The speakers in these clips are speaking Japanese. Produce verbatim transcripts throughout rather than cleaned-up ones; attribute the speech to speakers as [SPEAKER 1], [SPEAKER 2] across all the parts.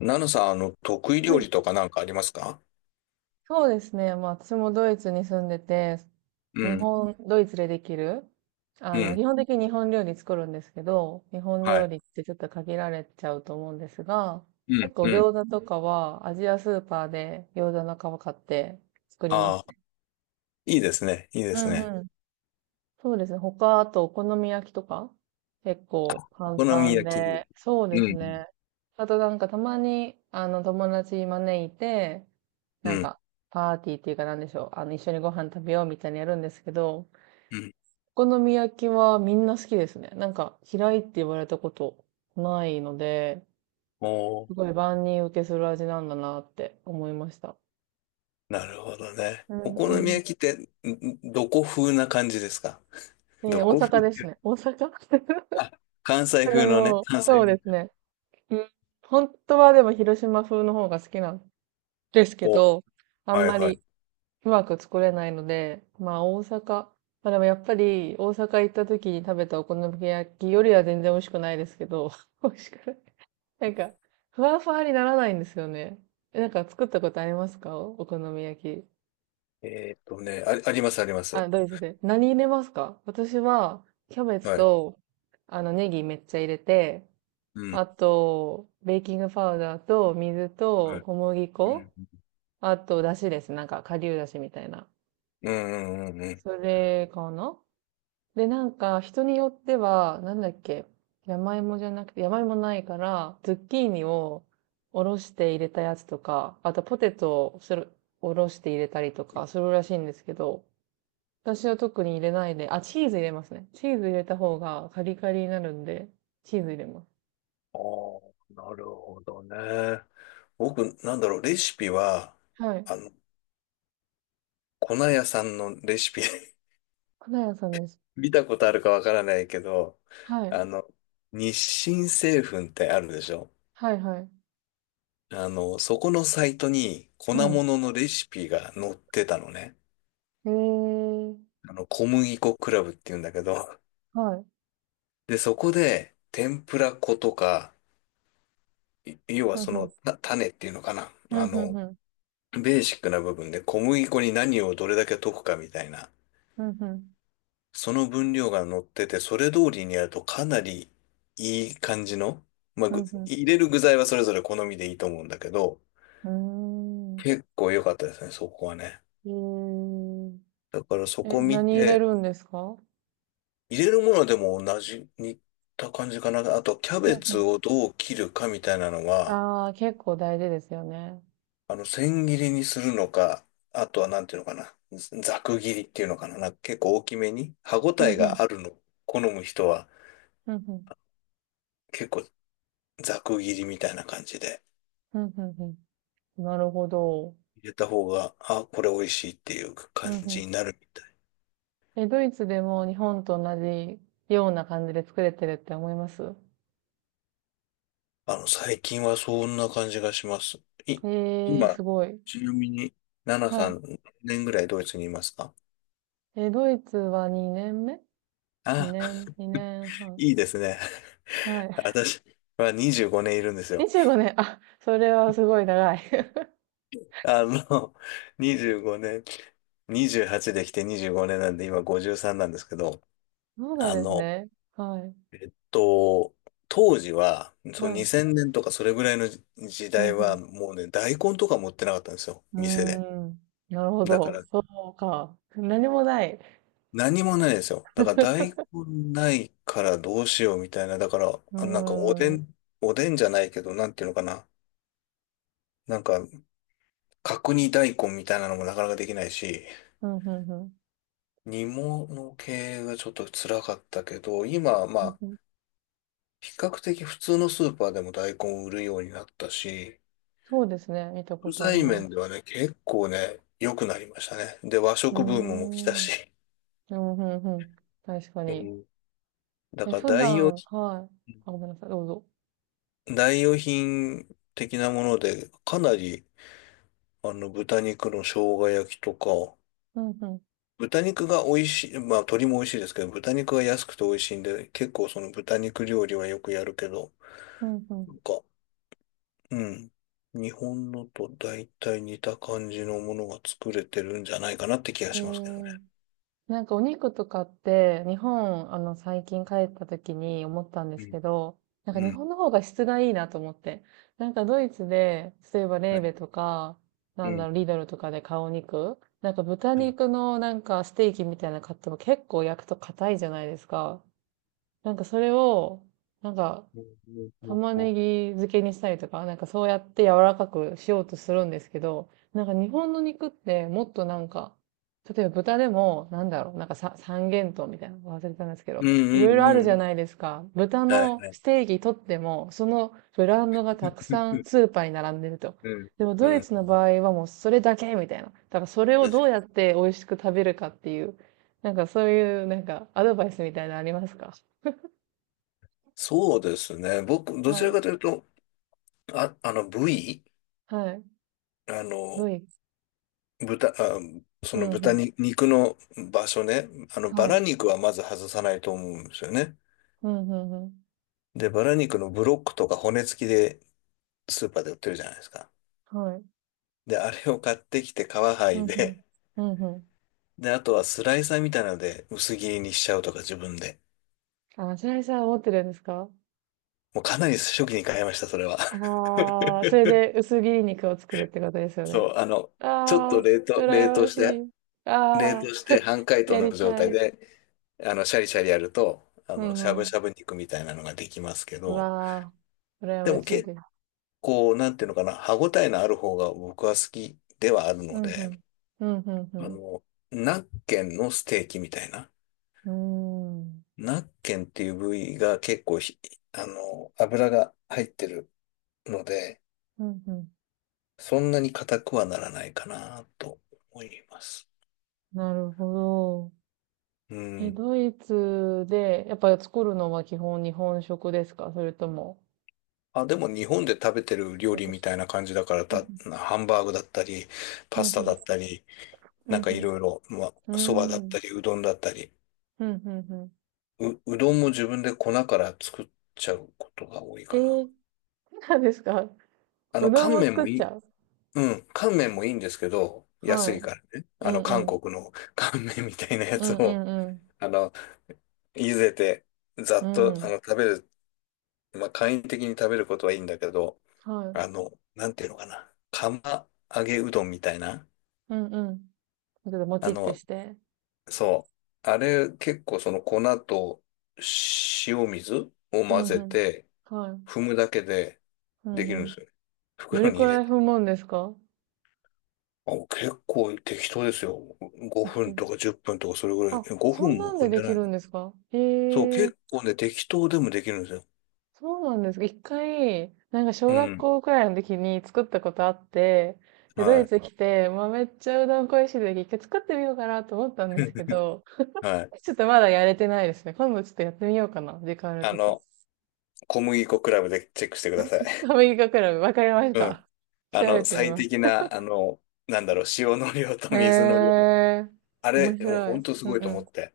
[SPEAKER 1] ナノさん、あの、得意
[SPEAKER 2] は
[SPEAKER 1] 料
[SPEAKER 2] い、
[SPEAKER 1] 理とかなんかありますか？
[SPEAKER 2] そうですね。まあ、私もドイツに住んでて、
[SPEAKER 1] う
[SPEAKER 2] 日
[SPEAKER 1] ん、
[SPEAKER 2] 本、ドイツでできる、あ
[SPEAKER 1] う
[SPEAKER 2] の、
[SPEAKER 1] ん、
[SPEAKER 2] 基本的に日本料理作るんですけど、日本
[SPEAKER 1] は
[SPEAKER 2] 料
[SPEAKER 1] い。
[SPEAKER 2] 理ってちょっと限られちゃうと思うんですが、
[SPEAKER 1] うん、
[SPEAKER 2] 結構
[SPEAKER 1] うん。
[SPEAKER 2] 餃子とかはアジアスーパーで餃子の皮買って作りま
[SPEAKER 1] あ
[SPEAKER 2] す
[SPEAKER 1] あ、
[SPEAKER 2] ね。
[SPEAKER 1] いいですね、いいで
[SPEAKER 2] う
[SPEAKER 1] すね。
[SPEAKER 2] ん、そうですね。他、あと、お好み焼きとか、結構
[SPEAKER 1] お
[SPEAKER 2] 簡
[SPEAKER 1] 好み
[SPEAKER 2] 単
[SPEAKER 1] 焼
[SPEAKER 2] で、
[SPEAKER 1] き。
[SPEAKER 2] そうで
[SPEAKER 1] う
[SPEAKER 2] す
[SPEAKER 1] ん、
[SPEAKER 2] ね。あとなんかたまに、あの、友達招いて、な
[SPEAKER 1] う
[SPEAKER 2] ん
[SPEAKER 1] ん、
[SPEAKER 2] か、パーティーっていうかなんでしょう。あの、一緒にご飯食べようみたいにやるんですけど、
[SPEAKER 1] うん。
[SPEAKER 2] お好み焼きはみんな好きですね。なんか、嫌いって言われたことないので、
[SPEAKER 1] お
[SPEAKER 2] す
[SPEAKER 1] ー、
[SPEAKER 2] ごい万人受けする味なんだなって思いました。
[SPEAKER 1] なるほどね。
[SPEAKER 2] う
[SPEAKER 1] お
[SPEAKER 2] ん
[SPEAKER 1] 好
[SPEAKER 2] う
[SPEAKER 1] み
[SPEAKER 2] ん。
[SPEAKER 1] 焼きって、んどこ風な感じですか？ど
[SPEAKER 2] で、大
[SPEAKER 1] こ風
[SPEAKER 2] 阪
[SPEAKER 1] っ
[SPEAKER 2] で
[SPEAKER 1] てい
[SPEAKER 2] す
[SPEAKER 1] う。
[SPEAKER 2] ね。大阪。
[SPEAKER 1] あ、関西
[SPEAKER 2] で
[SPEAKER 1] 風のね、
[SPEAKER 2] も、
[SPEAKER 1] 関西
[SPEAKER 2] そうです
[SPEAKER 1] 風。
[SPEAKER 2] ね。うん、本当はでも広島風の方が好きなんですけ
[SPEAKER 1] お、
[SPEAKER 2] ど、あん
[SPEAKER 1] はい、
[SPEAKER 2] ま
[SPEAKER 1] はい。
[SPEAKER 2] りうまく作れないので、まあ大阪、まあでもやっぱり大阪行った時に食べたお好み焼きよりは全然美味しくないですけど、美味しくない。なんか、ふわふわにならないんですよね。え、なんか作ったことありますか、お好み焼き。
[SPEAKER 1] えーっとね、あ、あります、ありま
[SPEAKER 2] あ、
[SPEAKER 1] す。
[SPEAKER 2] ドイツで。何入れますか？私は、キャベツ
[SPEAKER 1] はい。
[SPEAKER 2] と、あの、ネギめっちゃ入れて、
[SPEAKER 1] うん、
[SPEAKER 2] あと、ベーキングパウダーと水
[SPEAKER 1] は
[SPEAKER 2] と
[SPEAKER 1] い。
[SPEAKER 2] 小麦
[SPEAKER 1] うん、
[SPEAKER 2] 粉、あと、だしです。なんか、顆粒だしみたいな。
[SPEAKER 1] うん、うん、うん。うん。
[SPEAKER 2] それかな。で、なんか、人によっては、なんだっけ、山芋じゃなくて、山芋ないから、ズッキーニをおろして入れたやつとか、あとポテトをする、おろして入れたりとかするらしいんですけど、私は特に入れないで、あ、チーズ入れますね。チーズ入れた方がカリカリになるんで、チーズ入れます。
[SPEAKER 1] ああ、なるほどね。僕、なんだろう、レシピは、
[SPEAKER 2] はい。
[SPEAKER 1] あの、粉屋さんのレシピ
[SPEAKER 2] 花屋さんです。
[SPEAKER 1] 見たことあるかわからないけど、
[SPEAKER 2] はい。
[SPEAKER 1] あの、日清製粉ってあるでしょ？
[SPEAKER 2] はいはい。
[SPEAKER 1] あの、そこのサイトに粉
[SPEAKER 2] うん。
[SPEAKER 1] 物のレシピが載ってたのね。
[SPEAKER 2] へえ。
[SPEAKER 1] あの、小麦粉クラブって言うんだけど、
[SPEAKER 2] はい。
[SPEAKER 1] で、そこで、天ぷら粉とか、い要は
[SPEAKER 2] ふん
[SPEAKER 1] そ
[SPEAKER 2] ふ
[SPEAKER 1] の、
[SPEAKER 2] ん。
[SPEAKER 1] た種っていうのかな。
[SPEAKER 2] う
[SPEAKER 1] あ
[SPEAKER 2] んふん
[SPEAKER 1] の、
[SPEAKER 2] ふん。
[SPEAKER 1] ベーシックな部分で小麦粉に何をどれだけ溶くかみたいな。
[SPEAKER 2] うん、うん、
[SPEAKER 1] その分量が乗ってて、それ通りにやるとかなりいい感じの、まあ、
[SPEAKER 2] う
[SPEAKER 1] ぐ
[SPEAKER 2] ん
[SPEAKER 1] 入れる具材はそれぞれ好みでいいと思うんだけど、
[SPEAKER 2] うん、う
[SPEAKER 1] 結構良かったですね、そこはね。
[SPEAKER 2] ーん。
[SPEAKER 1] だからそ
[SPEAKER 2] えー、え、
[SPEAKER 1] こ見
[SPEAKER 2] 何入れ
[SPEAKER 1] て、
[SPEAKER 2] るんですか？
[SPEAKER 1] 入れるものでも同じ、似た感じかな。あと、キャ
[SPEAKER 2] うん、
[SPEAKER 1] ベ
[SPEAKER 2] う
[SPEAKER 1] ツ
[SPEAKER 2] ん。
[SPEAKER 1] をどう切るかみたいなのは、
[SPEAKER 2] ああ、結構大事ですよね。
[SPEAKER 1] あの、千切りにするのか、あとはなんていうのかな、ざく切りっていうのかな、なんか結構大きめに、歯ご
[SPEAKER 2] う
[SPEAKER 1] たえ
[SPEAKER 2] ん、うん、
[SPEAKER 1] があるの、好む人は
[SPEAKER 2] うん、うん、
[SPEAKER 1] 結構ざく切りみたいな感じで。
[SPEAKER 2] うん、うんうん。なるほど。
[SPEAKER 1] 入れた方が、あ、これ美味しいっていう
[SPEAKER 2] う
[SPEAKER 1] 感
[SPEAKER 2] ん、うん。
[SPEAKER 1] じになるみたい。
[SPEAKER 2] え、ドイツでも日本と同じような感じで作れてるって思います？
[SPEAKER 1] あの、最近はそんな感じがします。い、
[SPEAKER 2] ええー、す
[SPEAKER 1] 今、
[SPEAKER 2] ごい。
[SPEAKER 1] ちなみに、ナナ
[SPEAKER 2] は
[SPEAKER 1] さ
[SPEAKER 2] い。
[SPEAKER 1] ん、何年ぐらいドイツにいますか？
[SPEAKER 2] え、ドイツはにねんめ？ に
[SPEAKER 1] あ、
[SPEAKER 2] 年、2年 半。
[SPEAKER 1] いいですね。
[SPEAKER 2] はい。
[SPEAKER 1] 私はにじゅうごねんいるんです よ。
[SPEAKER 2] にじゅうごねん。あ、それはすごい長い。
[SPEAKER 1] あの、にじゅうごねん、にじゅうはちできてにじゅうごねんなんで、今ごじゅうさんなんですけど、
[SPEAKER 2] そうなん
[SPEAKER 1] あ
[SPEAKER 2] です
[SPEAKER 1] の、
[SPEAKER 2] ね。はい。
[SPEAKER 1] えっと、当時は、そう
[SPEAKER 2] はい。
[SPEAKER 1] にせんねんとかそれぐらいの時
[SPEAKER 2] う
[SPEAKER 1] 代
[SPEAKER 2] んう
[SPEAKER 1] は、もうね、大根とか持ってなかったんですよ、
[SPEAKER 2] ん。
[SPEAKER 1] 店で。
[SPEAKER 2] うーん。なるほ
[SPEAKER 1] だか
[SPEAKER 2] ど。
[SPEAKER 1] ら
[SPEAKER 2] そうか。何もない。
[SPEAKER 1] 何もないですよ。だから大根 ないからどうしようみたいな。だから、
[SPEAKER 2] うー
[SPEAKER 1] あなんかおで
[SPEAKER 2] ん。うん
[SPEAKER 1] ん、おでんじゃないけど、なんていうのかな。なんか、角煮大根みたいなのもなかなかできないし、
[SPEAKER 2] うんうん。
[SPEAKER 1] 煮物系がちょっと辛かったけど、今はま
[SPEAKER 2] うん
[SPEAKER 1] あ、
[SPEAKER 2] うん。
[SPEAKER 1] 比較的普通のスーパーでも大根を売るようになったし、
[SPEAKER 2] そうですね。見たこ
[SPEAKER 1] 食
[SPEAKER 2] とあり
[SPEAKER 1] 材
[SPEAKER 2] ます。
[SPEAKER 1] 面ではね、結構ね、良くなりましたね。で、和
[SPEAKER 2] うー
[SPEAKER 1] 食ブームも来た
[SPEAKER 2] ん。うん、
[SPEAKER 1] し。
[SPEAKER 2] うんうん。確か
[SPEAKER 1] う
[SPEAKER 2] に。
[SPEAKER 1] ん。だ
[SPEAKER 2] え、
[SPEAKER 1] から
[SPEAKER 2] 普
[SPEAKER 1] 代用
[SPEAKER 2] 段、はい。
[SPEAKER 1] 品
[SPEAKER 2] あ、ごめんなさい。どうぞ。
[SPEAKER 1] 代用品的なもので、かなり、あの、豚肉の生姜焼きとか、
[SPEAKER 2] うん、ふん。
[SPEAKER 1] 豚肉が美味しい、まあ、鶏も美味しいですけど、豚肉が安くて美味しいんで、結構その豚肉料理はよくやるけど、
[SPEAKER 2] うん、ふん。
[SPEAKER 1] なんか、うん。日本のと大体似た感じのものが作れてるんじゃないかなって気が
[SPEAKER 2] え
[SPEAKER 1] しますけどね。
[SPEAKER 2] ー、なんかお肉とかって、日本、あの、最近帰った時に思ったんで
[SPEAKER 1] う
[SPEAKER 2] す
[SPEAKER 1] ん、
[SPEAKER 2] けど、なんか
[SPEAKER 1] う
[SPEAKER 2] 日
[SPEAKER 1] ん、
[SPEAKER 2] 本の方が質がいいなと思って。なんかドイツで、例えばレ
[SPEAKER 1] は
[SPEAKER 2] ー
[SPEAKER 1] い、
[SPEAKER 2] ベとか、
[SPEAKER 1] う
[SPEAKER 2] なんだ
[SPEAKER 1] ん、
[SPEAKER 2] ろう、リドルとかで買うお肉、なんか豚
[SPEAKER 1] はい。
[SPEAKER 2] 肉のなんかステーキみたいなの買っても結構焼くと硬いじゃないですか。なんかそれを、なんか
[SPEAKER 1] うん
[SPEAKER 2] 玉ねぎ漬けにしたりとか、なんかそうやって柔らかくしようとするんですけど、なんか日本の肉ってもっとなんか、例えば豚でも、なんだろう、なんかさ三元豚みたいなの忘れたんですけ
[SPEAKER 1] うん
[SPEAKER 2] ど、い
[SPEAKER 1] う
[SPEAKER 2] ろいろ
[SPEAKER 1] んうんう
[SPEAKER 2] あ
[SPEAKER 1] んう
[SPEAKER 2] る
[SPEAKER 1] んう
[SPEAKER 2] じゃ
[SPEAKER 1] ん。
[SPEAKER 2] ないですか。豚
[SPEAKER 1] はい
[SPEAKER 2] の
[SPEAKER 1] はい。
[SPEAKER 2] ステーキ取っても、そのブランドがたくさんス ーパーに並んでると。
[SPEAKER 1] うん
[SPEAKER 2] でもド
[SPEAKER 1] う
[SPEAKER 2] イ
[SPEAKER 1] ん。
[SPEAKER 2] ツの場合はもうそれだけみたいな。だからそれをどうやって美味しく食べるかっていう、なんかそういうなんかアドバイスみたいなのありますか？
[SPEAKER 1] そうですね。僕、どちらかと
[SPEAKER 2] は
[SPEAKER 1] いうと、あ、あの、部位、
[SPEAKER 2] い。はい。
[SPEAKER 1] あ
[SPEAKER 2] ド
[SPEAKER 1] の、
[SPEAKER 2] イツ、
[SPEAKER 1] 豚、あ、そ
[SPEAKER 2] う
[SPEAKER 1] の
[SPEAKER 2] んう
[SPEAKER 1] 豚
[SPEAKER 2] ん。
[SPEAKER 1] に肉の場所ね。あの、バ
[SPEAKER 2] は
[SPEAKER 1] ラ
[SPEAKER 2] い。
[SPEAKER 1] 肉はまず外さないと思うんですよね。
[SPEAKER 2] うんうんうん。
[SPEAKER 1] で、バラ肉のブロックとか骨付きでスーパーで売ってるじゃないですか。
[SPEAKER 2] はい。
[SPEAKER 1] で、あれを買ってきて皮剥
[SPEAKER 2] う
[SPEAKER 1] い
[SPEAKER 2] んうん。
[SPEAKER 1] で、
[SPEAKER 2] うんうん。
[SPEAKER 1] で、あとはスライサーみたいなので薄切りにしちゃうとか自分で。
[SPEAKER 2] あ、白石さん持ってるんですか？
[SPEAKER 1] もうかなり初期に買いました、それは。
[SPEAKER 2] ああー、それ で薄切り肉を作るってことですよね。
[SPEAKER 1] そう、あの、ちょっ
[SPEAKER 2] ああ、
[SPEAKER 1] と冷凍、冷
[SPEAKER 2] 羨
[SPEAKER 1] 凍
[SPEAKER 2] まし
[SPEAKER 1] して、
[SPEAKER 2] い。
[SPEAKER 1] 冷
[SPEAKER 2] ああ、
[SPEAKER 1] 凍して半解凍
[SPEAKER 2] や
[SPEAKER 1] の
[SPEAKER 2] り
[SPEAKER 1] 状
[SPEAKER 2] た
[SPEAKER 1] 態
[SPEAKER 2] い。
[SPEAKER 1] で、あの、シャリシャリやると、あ
[SPEAKER 2] う
[SPEAKER 1] の、
[SPEAKER 2] ん
[SPEAKER 1] しゃ
[SPEAKER 2] う
[SPEAKER 1] ぶし
[SPEAKER 2] ん。
[SPEAKER 1] ゃぶ肉みたいなのができますけ
[SPEAKER 2] う
[SPEAKER 1] ど、
[SPEAKER 2] わあ、羨
[SPEAKER 1] で
[SPEAKER 2] ま
[SPEAKER 1] も
[SPEAKER 2] しい
[SPEAKER 1] 結
[SPEAKER 2] です。
[SPEAKER 1] 構、なんていうのかな、歯ごたえのある方が僕は好きではある
[SPEAKER 2] う
[SPEAKER 1] の
[SPEAKER 2] んう
[SPEAKER 1] で、
[SPEAKER 2] ん。うんう
[SPEAKER 1] あ
[SPEAKER 2] ん
[SPEAKER 1] の、ナッケンのステーキみたいな、
[SPEAKER 2] うん。うーん。
[SPEAKER 1] ナッケンっていう部位が結構ひ、あの、油が入ってるので、
[SPEAKER 2] うんうん。
[SPEAKER 1] そんなに硬くはならないかなと思います。
[SPEAKER 2] なるほど。
[SPEAKER 1] う
[SPEAKER 2] え、
[SPEAKER 1] ん。
[SPEAKER 2] ドイツで、やっぱり作るのは基本日本食ですか？それとも、
[SPEAKER 1] あ、でも日本で食べてる料
[SPEAKER 2] なん
[SPEAKER 1] 理
[SPEAKER 2] か
[SPEAKER 1] み
[SPEAKER 2] そ
[SPEAKER 1] たいな感じだから、
[SPEAKER 2] う、ん
[SPEAKER 1] た、ハンバーグだったり、
[SPEAKER 2] う
[SPEAKER 1] パ
[SPEAKER 2] ん。う
[SPEAKER 1] ス
[SPEAKER 2] ん
[SPEAKER 1] タ
[SPEAKER 2] う
[SPEAKER 1] だ
[SPEAKER 2] ん。
[SPEAKER 1] ったり、
[SPEAKER 2] うん
[SPEAKER 1] な
[SPEAKER 2] う
[SPEAKER 1] んかい
[SPEAKER 2] ん、う
[SPEAKER 1] ろいろ、まあ、そばだっ
[SPEAKER 2] ーん。
[SPEAKER 1] たり、うどんだったり。
[SPEAKER 2] ふんふんふん。
[SPEAKER 1] う、うどんも自分で粉から作っちゃうことが多い
[SPEAKER 2] え
[SPEAKER 1] か
[SPEAKER 2] ー、
[SPEAKER 1] な。
[SPEAKER 2] そうなんですか？ う
[SPEAKER 1] あの、
[SPEAKER 2] ど
[SPEAKER 1] 乾
[SPEAKER 2] んも
[SPEAKER 1] 麺
[SPEAKER 2] 作
[SPEAKER 1] も
[SPEAKER 2] っ
[SPEAKER 1] い
[SPEAKER 2] ち
[SPEAKER 1] い、
[SPEAKER 2] ゃう？
[SPEAKER 1] うん、乾麺もいいんですけど、安
[SPEAKER 2] は
[SPEAKER 1] い
[SPEAKER 2] い。
[SPEAKER 1] からね。
[SPEAKER 2] う
[SPEAKER 1] あ
[SPEAKER 2] ん
[SPEAKER 1] の、
[SPEAKER 2] う
[SPEAKER 1] 韓
[SPEAKER 2] ん。
[SPEAKER 1] 国の 乾麺みたいなや
[SPEAKER 2] う
[SPEAKER 1] つ
[SPEAKER 2] ん
[SPEAKER 1] を、
[SPEAKER 2] うん
[SPEAKER 1] あの、茹でて、ざ
[SPEAKER 2] う
[SPEAKER 1] っ
[SPEAKER 2] ん。
[SPEAKER 1] と、
[SPEAKER 2] う
[SPEAKER 1] あ
[SPEAKER 2] ん。
[SPEAKER 1] の、食べる、まあ、簡易的に食べることはいいんだけど、
[SPEAKER 2] はい。
[SPEAKER 1] あの、なんていうのかな。釜揚げうどんみたいな。
[SPEAKER 2] うんうん。ちょっとも
[SPEAKER 1] あ
[SPEAKER 2] ちって
[SPEAKER 1] の、
[SPEAKER 2] して。
[SPEAKER 1] そう。あれ、結構その粉と塩水を
[SPEAKER 2] うん
[SPEAKER 1] 混
[SPEAKER 2] う
[SPEAKER 1] ぜ
[SPEAKER 2] ん。
[SPEAKER 1] て、
[SPEAKER 2] はい。
[SPEAKER 1] 踏むだけで
[SPEAKER 2] う
[SPEAKER 1] で
[SPEAKER 2] ん
[SPEAKER 1] き
[SPEAKER 2] う
[SPEAKER 1] るんで
[SPEAKER 2] ん。
[SPEAKER 1] すよね。
[SPEAKER 2] ど
[SPEAKER 1] 袋
[SPEAKER 2] れ
[SPEAKER 1] に
[SPEAKER 2] く
[SPEAKER 1] 入れ
[SPEAKER 2] らい
[SPEAKER 1] て。
[SPEAKER 2] 踏むんですか？
[SPEAKER 1] あ、結構適当ですよ。
[SPEAKER 2] 適
[SPEAKER 1] ごふん
[SPEAKER 2] 当。
[SPEAKER 1] とかじゅっぷんとかそれぐらい。
[SPEAKER 2] あ、
[SPEAKER 1] え5
[SPEAKER 2] そん
[SPEAKER 1] 分
[SPEAKER 2] な
[SPEAKER 1] も
[SPEAKER 2] んで
[SPEAKER 1] 踏ん
[SPEAKER 2] で
[SPEAKER 1] で
[SPEAKER 2] き
[SPEAKER 1] ない
[SPEAKER 2] る
[SPEAKER 1] か
[SPEAKER 2] ん
[SPEAKER 1] ら。
[SPEAKER 2] ですか？
[SPEAKER 1] そう、
[SPEAKER 2] へえ、
[SPEAKER 1] 結構ね、適当でもできるんですよ。
[SPEAKER 2] そうなんですか。一回、なんか小
[SPEAKER 1] う
[SPEAKER 2] 学
[SPEAKER 1] ん。
[SPEAKER 2] 校くらいの時に作ったことあって、で、ド
[SPEAKER 1] は
[SPEAKER 2] イ
[SPEAKER 1] い。
[SPEAKER 2] ツ来て、まあ、めっちゃうどん恋しい時、一回作ってみようかなと思ったんですけ ど、
[SPEAKER 1] はい。
[SPEAKER 2] ちょっとまだやれてないですね。今度ちょっとやってみようかな。時間ある
[SPEAKER 1] あ
[SPEAKER 2] とき。
[SPEAKER 1] の、小麦粉クラブでチェックしてください。
[SPEAKER 2] アメリカクラブ、わかりまし
[SPEAKER 1] うん。
[SPEAKER 2] た。
[SPEAKER 1] あ
[SPEAKER 2] 調べ
[SPEAKER 1] の、
[SPEAKER 2] てみ
[SPEAKER 1] 最
[SPEAKER 2] ます。
[SPEAKER 1] 適な、あの、なんだろう、塩の量と
[SPEAKER 2] へ
[SPEAKER 1] 水の量。
[SPEAKER 2] えー、
[SPEAKER 1] あ
[SPEAKER 2] 面
[SPEAKER 1] れ、もう
[SPEAKER 2] 白い。
[SPEAKER 1] 本当す
[SPEAKER 2] うん
[SPEAKER 1] ごい
[SPEAKER 2] う
[SPEAKER 1] と思
[SPEAKER 2] ん。
[SPEAKER 1] って。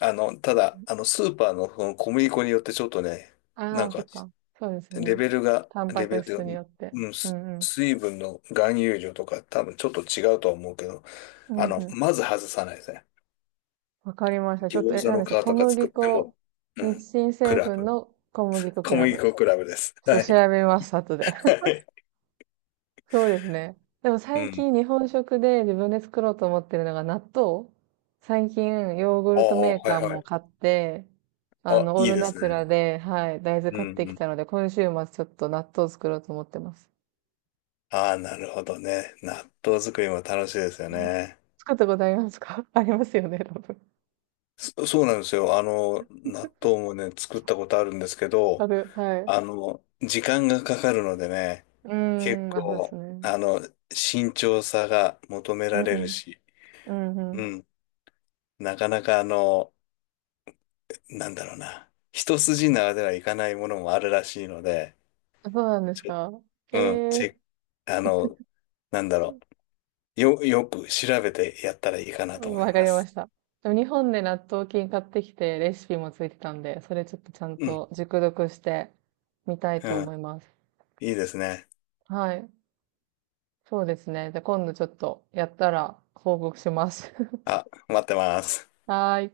[SPEAKER 1] あの、ただ、あの、スーパーのその小麦粉によってちょっとね、な
[SPEAKER 2] あ
[SPEAKER 1] ん
[SPEAKER 2] あ、そ
[SPEAKER 1] か
[SPEAKER 2] っか。そうですよ
[SPEAKER 1] レ
[SPEAKER 2] ね。
[SPEAKER 1] ベルが、
[SPEAKER 2] タンパ
[SPEAKER 1] レベ
[SPEAKER 2] ク
[SPEAKER 1] ルとい
[SPEAKER 2] 質に
[SPEAKER 1] う
[SPEAKER 2] よ
[SPEAKER 1] か、
[SPEAKER 2] って。
[SPEAKER 1] うん、
[SPEAKER 2] う
[SPEAKER 1] す
[SPEAKER 2] んうん。
[SPEAKER 1] 水分の含有量とか多分ちょっと違うとは思うけど、
[SPEAKER 2] うん
[SPEAKER 1] あの、
[SPEAKER 2] うん。
[SPEAKER 1] まず外さないですね。
[SPEAKER 2] わかりました。ちょっと、
[SPEAKER 1] 餃
[SPEAKER 2] え、
[SPEAKER 1] 子
[SPEAKER 2] 何
[SPEAKER 1] の
[SPEAKER 2] で
[SPEAKER 1] 皮
[SPEAKER 2] した小
[SPEAKER 1] とか作
[SPEAKER 2] 麦
[SPEAKER 1] っても、
[SPEAKER 2] 粉、
[SPEAKER 1] うん、
[SPEAKER 2] 日清
[SPEAKER 1] ク
[SPEAKER 2] 製
[SPEAKER 1] ラ
[SPEAKER 2] 粉
[SPEAKER 1] ブ。
[SPEAKER 2] の小麦粉ク
[SPEAKER 1] 小
[SPEAKER 2] ラ
[SPEAKER 1] 麦
[SPEAKER 2] ブ。ち
[SPEAKER 1] 粉クラブです。
[SPEAKER 2] ょ
[SPEAKER 1] は
[SPEAKER 2] っと調
[SPEAKER 1] い。
[SPEAKER 2] べます、後で。
[SPEAKER 1] はい。
[SPEAKER 2] そうですね。でも
[SPEAKER 1] う
[SPEAKER 2] 最
[SPEAKER 1] ん。
[SPEAKER 2] 近日本食で自分で作ろうと思ってるのが納豆。最近ヨーグ
[SPEAKER 1] あ
[SPEAKER 2] ルト
[SPEAKER 1] あ、
[SPEAKER 2] メー
[SPEAKER 1] はい
[SPEAKER 2] カー
[SPEAKER 1] は
[SPEAKER 2] も
[SPEAKER 1] い。
[SPEAKER 2] 買って、あ
[SPEAKER 1] あ、
[SPEAKER 2] の、オー
[SPEAKER 1] いい
[SPEAKER 2] ル
[SPEAKER 1] で
[SPEAKER 2] ナ
[SPEAKER 1] す
[SPEAKER 2] チュ
[SPEAKER 1] ね。
[SPEAKER 2] ラで、はい、大豆
[SPEAKER 1] う
[SPEAKER 2] 買っ
[SPEAKER 1] ん
[SPEAKER 2] て
[SPEAKER 1] う
[SPEAKER 2] き
[SPEAKER 1] ん。
[SPEAKER 2] たので、今週末ちょっと納豆作ろうと思ってます。
[SPEAKER 1] ああ、なるほどね。納豆作りも楽しいですよ
[SPEAKER 2] うん、
[SPEAKER 1] ね。
[SPEAKER 2] 作ったことありますか？ ありますよね、多分。
[SPEAKER 1] そ、そうなんですよ。あの、納豆もね、作ったことあるんですけ
[SPEAKER 2] あ
[SPEAKER 1] ど、
[SPEAKER 2] る、はい。う
[SPEAKER 1] あの、時間がかかるのでね、
[SPEAKER 2] ー
[SPEAKER 1] 結
[SPEAKER 2] ん、あ、そうです
[SPEAKER 1] 構、
[SPEAKER 2] ね。
[SPEAKER 1] あの、慎重さが求め
[SPEAKER 2] う
[SPEAKER 1] ら
[SPEAKER 2] ん
[SPEAKER 1] れ
[SPEAKER 2] う
[SPEAKER 1] る
[SPEAKER 2] ん。
[SPEAKER 1] し、
[SPEAKER 2] うんう
[SPEAKER 1] う
[SPEAKER 2] ん。
[SPEAKER 1] ん。なかなかあの、なんだろうな。一筋縄ではいかないものもあるらしいので、
[SPEAKER 2] あ、そうなんです
[SPEAKER 1] ちょ
[SPEAKER 2] か？え
[SPEAKER 1] うん、チェ
[SPEAKER 2] え
[SPEAKER 1] ック、あの、なんだろ
[SPEAKER 2] ー、
[SPEAKER 1] う。よ、よく調べてやったらいいかなと思い
[SPEAKER 2] わか
[SPEAKER 1] ま
[SPEAKER 2] りま
[SPEAKER 1] す。
[SPEAKER 2] した。でも日本で納豆菌買ってきてレシピもついてたんで、それちょっとちゃん
[SPEAKER 1] うん、
[SPEAKER 2] と熟読してみたい
[SPEAKER 1] う
[SPEAKER 2] と
[SPEAKER 1] ん、
[SPEAKER 2] 思います。
[SPEAKER 1] いいですね。
[SPEAKER 2] はい。そうですね。じゃあ今度ちょっとやったら報告します。
[SPEAKER 1] あ、待ってます。
[SPEAKER 2] はーい。